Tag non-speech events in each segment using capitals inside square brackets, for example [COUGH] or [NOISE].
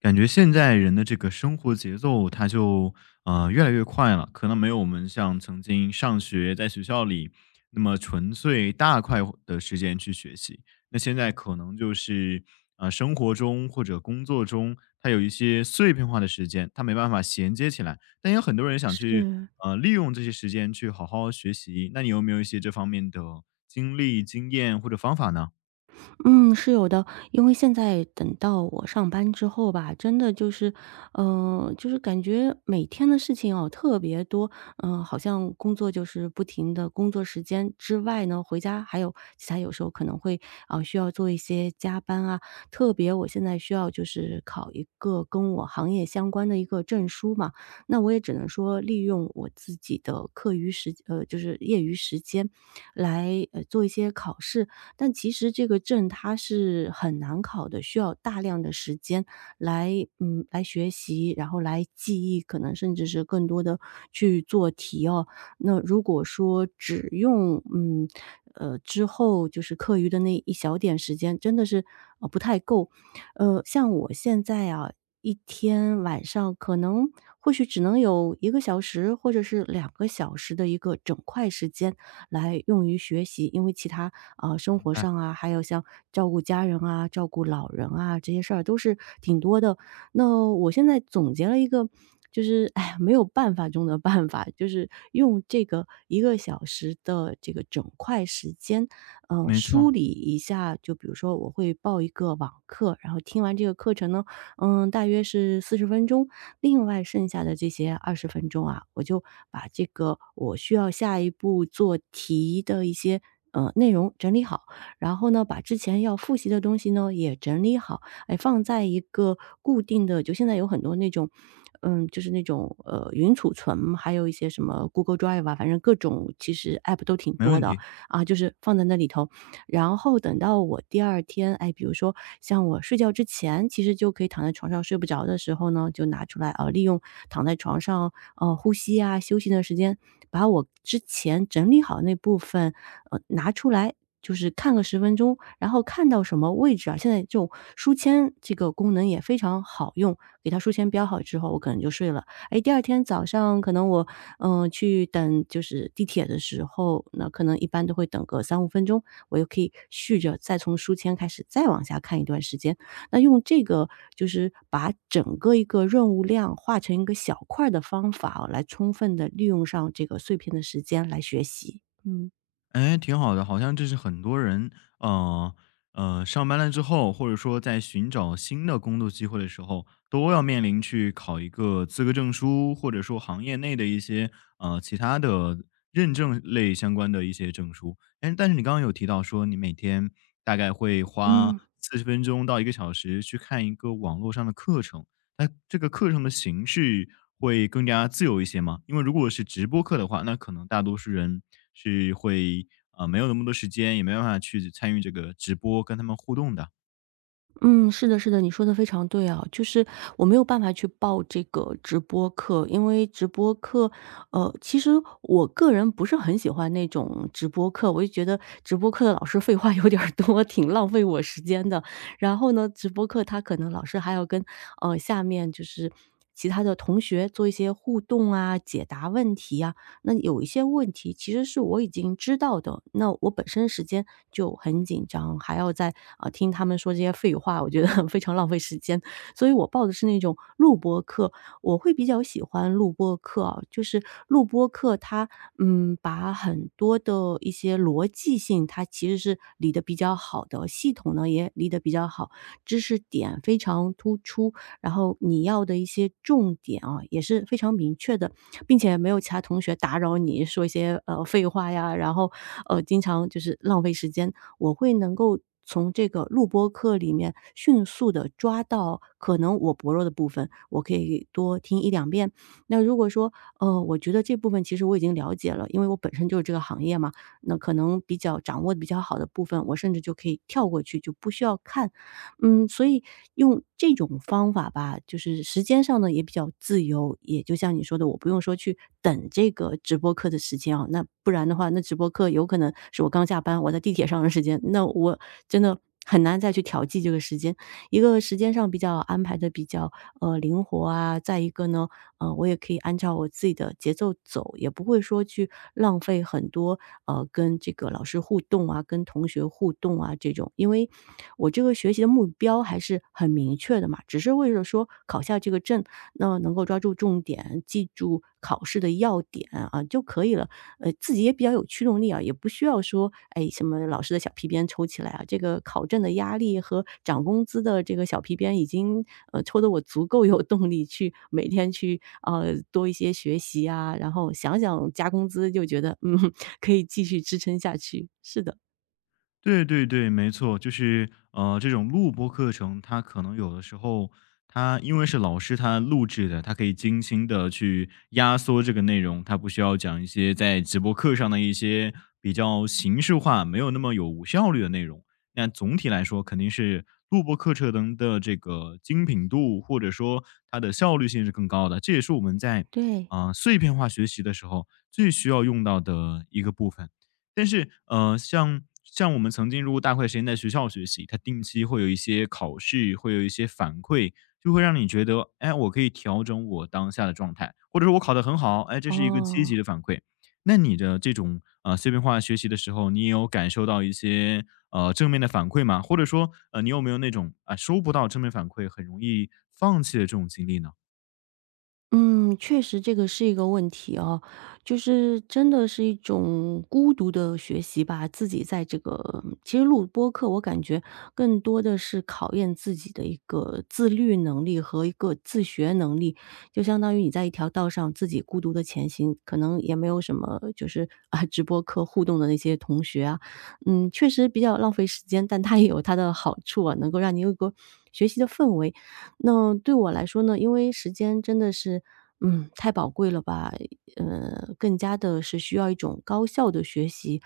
感觉现在人的这个生活节奏，它就越来越快了，可能没有我们像曾经上学在学校里那么纯粹大块的时间去学习。那现在可能就是生活中或者工作中，它有一些碎片化的时间，它没办法衔接起来。但有很多人想去是，利用这些时间去好好学习，那你有没有一些这方面的经历、经验或者方法呢？嗯，是有的。因为现在等到我上班之后吧，真的就是感觉每天的事情哦特别多，好像工作就是不停的工作时间之外呢，回家还有其他有时候可能会需要做一些加班啊。特别我现在需要就是考一个跟我行业相关的一个证书嘛，那我也只能说利用我自己的课余时呃就是业余时间来做一些考试。但其实这个证它是很难考的，需要大量的时间来来学习，然后来记忆，可能甚至是更多的去做题哦。那如果说只用之后就是课余的那一小点时间，真的是，不太够。像我现在啊，一天晚上可能或许只能有一个小时或者是两个小时的一个整块时间，来用于学习。因为其他生明活白。上啊，还有像照顾家人啊、照顾老人啊这些事儿都是挺多的。那我现在总结了一个，就是哎呀没有办法中的办法，就是用这个一个小时的这个整块时间，没梳错，理一下。就比如说我会报一个网课，然后听完这个课程呢。大约是40分钟。另外剩下的这些20分钟啊，我就把这个我需要下一步做题的一些，内容整理好，然后呢，把之前要复习的东西呢也整理好，哎，放在一个固定的就现在有很多那种，就是那种，云储存，还有一些什么 Google Drive 啊，反正各种其实 App 都挺没多问的，题。啊，就是放在那里头。然后等到我第二天，哎，比如说像我睡觉之前，其实就可以躺在床上睡不着的时候呢，就拿出来啊，利用躺在床上呼吸啊休息的时间，把我之前整理好那部分拿出来。就是看个十分钟，然后看到什么位置啊？现在这种书签这个功能也非常好用，给它书签标好之后，我可能就睡了。哎，第二天早上可能我去等就是地铁的时候，那可能一般都会等个三五分钟，我又可以续着再从书签开始再往下看一段时间。那用这个就是把整个一个任务量化成一个小块儿的方法哦来充分的利用上这个碎片的时间来学习，嗯。哎，挺好的，好像这是很多人，呃上班了之后，或者说在寻找新的工作机会的时候，都要面临去考一个资格证书，或者说行业内的一些其他的认证类相关的一些证书。哎，但是你刚刚有提到说，你每天大概会花嗯。40分钟到1个小时去看一个网络上的课程，那这个课程的形式会更加自由一些吗？因为如果是直播课的话，那可能大多数人是会，没有那么多时间，也没办法去参与这个直播跟他们互动的。嗯，是的，是的，你说的非常对啊，就是我没有办法去报这个直播课，因为直播课，其实我个人不是很喜欢那种直播课，我就觉得直播课的老师废话有点儿多，挺浪费我时间的。然后呢，直播课他可能老师还要跟下面就是其他的同学做一些互动啊、解答问题啊。那有一些问题其实是我已经知道的，那我本身时间就很紧张，还要再听他们说这些废话，我觉得 [LAUGHS] 非常浪费时间。所以我报的是那种录播课，我会比较喜欢录播课啊，就是录播课它把很多的一些逻辑性它其实是理得比较好的，系统呢也理得比较好，知识点非常突出，然后你要的一些重点啊也是非常明确的。并且没有其他同学打扰你说一些，废话呀，然后，经常就是浪费时间。我会能够从这个录播课里面迅速的抓到可能我薄弱的部分，我可以多听一两遍。那如果说，我觉得这部分其实我已经了解了，因为我本身就是这个行业嘛，那可能比较掌握的比较好的部分，我甚至就可以跳过去，就不需要看。所以用这种方法吧，就是时间上呢也比较自由，也就像你说的，我不用说去等这个直播课的时间啊，那不然的话，那直播课有可能是我刚下班，我在地铁上的时间，那我真的很难再去调剂这个时间。一个时间上比较安排的比较灵活啊。再一个呢，我也可以按照我自己的节奏走，也不会说去浪费很多，跟这个老师互动啊，跟同学互动啊这种。因为我这个学习的目标还是很明确的嘛，只是为了说考下这个证，那能够抓住重点，记住考试的要点啊就可以了。自己也比较有驱动力啊，也不需要说，哎，什么老师的小皮鞭抽起来啊，这个考证的压力和涨工资的这个小皮鞭已经，抽得我足够有动力去每天去，多一些学习啊，然后想想加工资就觉得，嗯 [LAUGHS]，可以继续支撑下去，是的。对对对，没错，就是这种录播课程，它可能有的时候，它因为是老师他录制的，他可以精心的去压缩这个内容，他不需要讲一些在直播课上的一些比较形式化、没有那么有效率的内容。那总体来说，肯定是录播课程的这个精品度，或者说它的效率性是更高的。这也是我们在对，啊、碎片化学习的时候最需要用到的一个部分。但是，像我们曾经如果大块时间在学校学习，它定期会有一些考试，会有一些反馈，就会让你觉得，哎，我可以调整我当下的状态，或者说我考得很好，哎，这是一个积哦。极的反馈。那你的这种碎片化学习的时候，你有感受到一些正面的反馈吗？或者说，你有没有那种啊、收不到正面反馈，很容易放弃的这种经历呢？嗯，确实这个是一个问题哦，就是真的是一种孤独的学习吧。自己在这个其实录播课，我感觉更多的是考验自己的一个自律能力和一个自学能力。就相当于你在一条道上自己孤独的前行，可能也没有什么就是啊直播课互动的那些同学啊，确实比较浪费时间，但它也有它的好处啊，能够让你有一个学习的氛围。那对我来说呢，因为时间真的是，太宝贵了吧，更加的是需要一种高效的学习。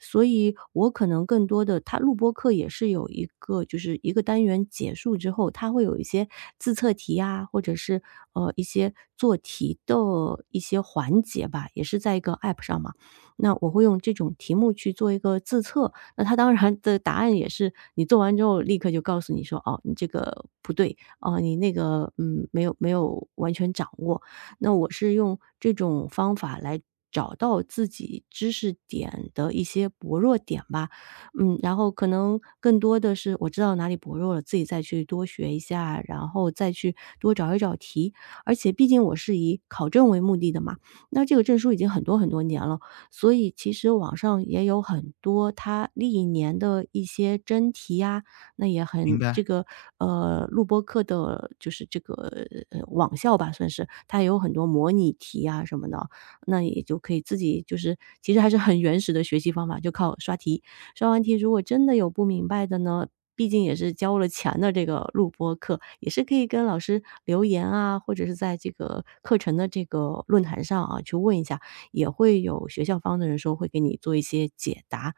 所以我可能更多的它录播课也是有一个就是一个单元结束之后，它会有一些自测题呀，或者是，一些做题的一些环节吧，也是在一个 App 上嘛。那我会用这种题目去做一个自测，那它当然的答案也是你做完之后立刻就告诉你说：“哦，你这个不对。”哦，你那个没有完全掌握。那我是用这种方法来找到自己知识点的一些薄弱点吧，然后可能更多的是我知道哪里薄弱了，自己再去多学一下，然后再去多找一找题。而且毕竟我是以考证为目的的嘛，那这个证书已经很多很多年了，所以其实网上也有很多它历年的一些真题呀、那也明很白。这个录播课的就是这个网校吧，算是它也有很多模拟题啊什么的，那也就可以自己就是其实还是很原始的学习方法，就靠刷题。刷完题如果真的有不明白的呢，毕竟也是交了钱的这个录播课，也是可以跟老师留言啊，或者是在这个课程的这个论坛上啊去问一下，也会有学校方的人说会给你做一些解答。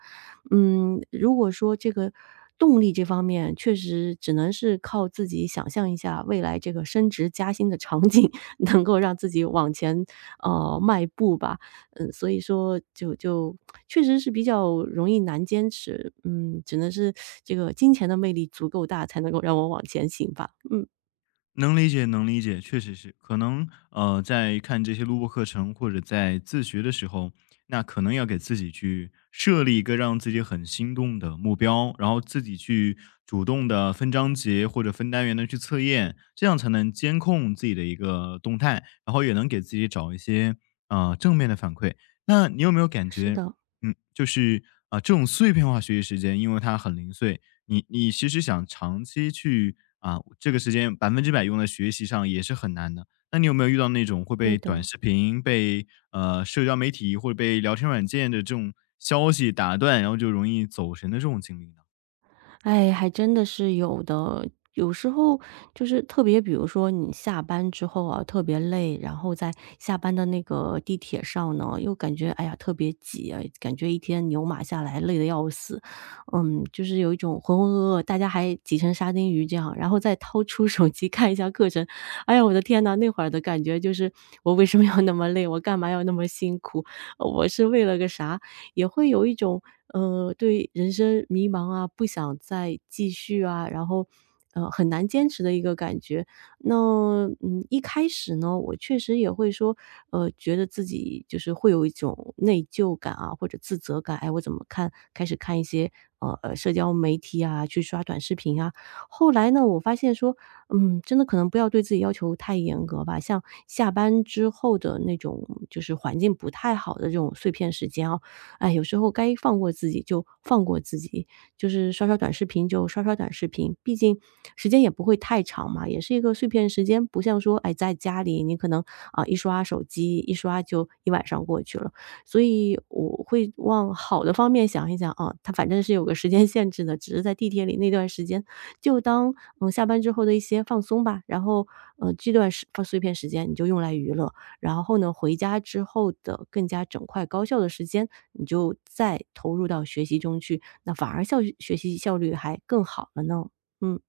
如果说这个动力这方面，确实只能是靠自己想象一下未来这个升职加薪的场景，[LAUGHS] 能够让自己往前迈步吧。所以说就确实是比较容易难坚持。嗯，只能是这个金钱的魅力足够大，才能够让我往前行吧。嗯，能理解，能理解，确实是，可能在看这些录播课程或者在自学的时候，那可能要给自己去设立一个让自己很心动的目标，然后自己去主动的分章节或者分单元的去测验，这样才能监控自己的一个动态，然后也能给自己找一些啊正面的反馈。那你有没有感是觉，的，嗯，就是啊、这种碎片化学习时间，因为它很零碎，你其实想长期去啊，这个时间100%用在学习上也是很难的。那你有没有遇到那种会对被短的。视频、被社交媒体或者被聊天软件的这种消息打断，然后就容易走神的这种经历呢？哎，还真的是有的。有时候就是特别，比如说你下班之后啊，特别累，然后在下班的那个地铁上呢，又感觉哎呀特别挤啊，感觉一天牛马下来累得要死，就是有一种浑浑噩噩，大家还挤成沙丁鱼这样，然后再掏出手机看一下课程，哎呀，我的天呐，那会儿的感觉就是我为什么要那么累，我干嘛要那么辛苦，我是为了个啥？也会有一种对人生迷茫啊，不想再继续啊，然后很难坚持的一个感觉。那一开始呢，我确实也会说，觉得自己就是会有一种内疚感啊，或者自责感。哎，我怎么看？开始看一些社交媒体啊，去刷短视频啊。后来呢，我发现说，真的可能不要对自己要求太严格吧。像下班之后的那种，就是环境不太好的这种碎片时间啊，哎，有时候该放过自己就放过自己，就是刷刷短视频就刷刷短视频，毕竟时间也不会太长嘛，也是一个碎片时间，不像说哎在家里你可能一刷手机一刷就一晚上过去了，所以我会往好的方面想一想啊，它反正是有个时间限制的，只是在地铁里那段时间就当下班之后的一些放松吧，然后这段时放碎片时间你就用来娱乐。然后呢，回家之后的更加整块高效的时间，你就再投入到学习中去，那反而学习效率还更好了呢。嗯，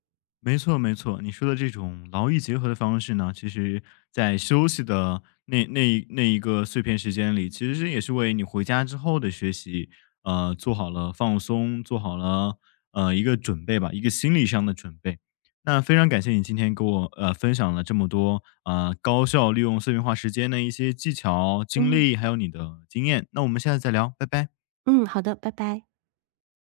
没错，没错，你说的这种劳逸结合的方式呢，其实在休息的那一个碎片时间里，其实也是为你回家之后的学习，做好了放松，做好了一个准备吧，一个心理上的准备。那非常感谢你今天给我分享了这么多高效利用碎片化时间的一些技巧、经嗯。历，还有你的经验。那我们下次再聊，拜拜。嗯，好的，拜拜。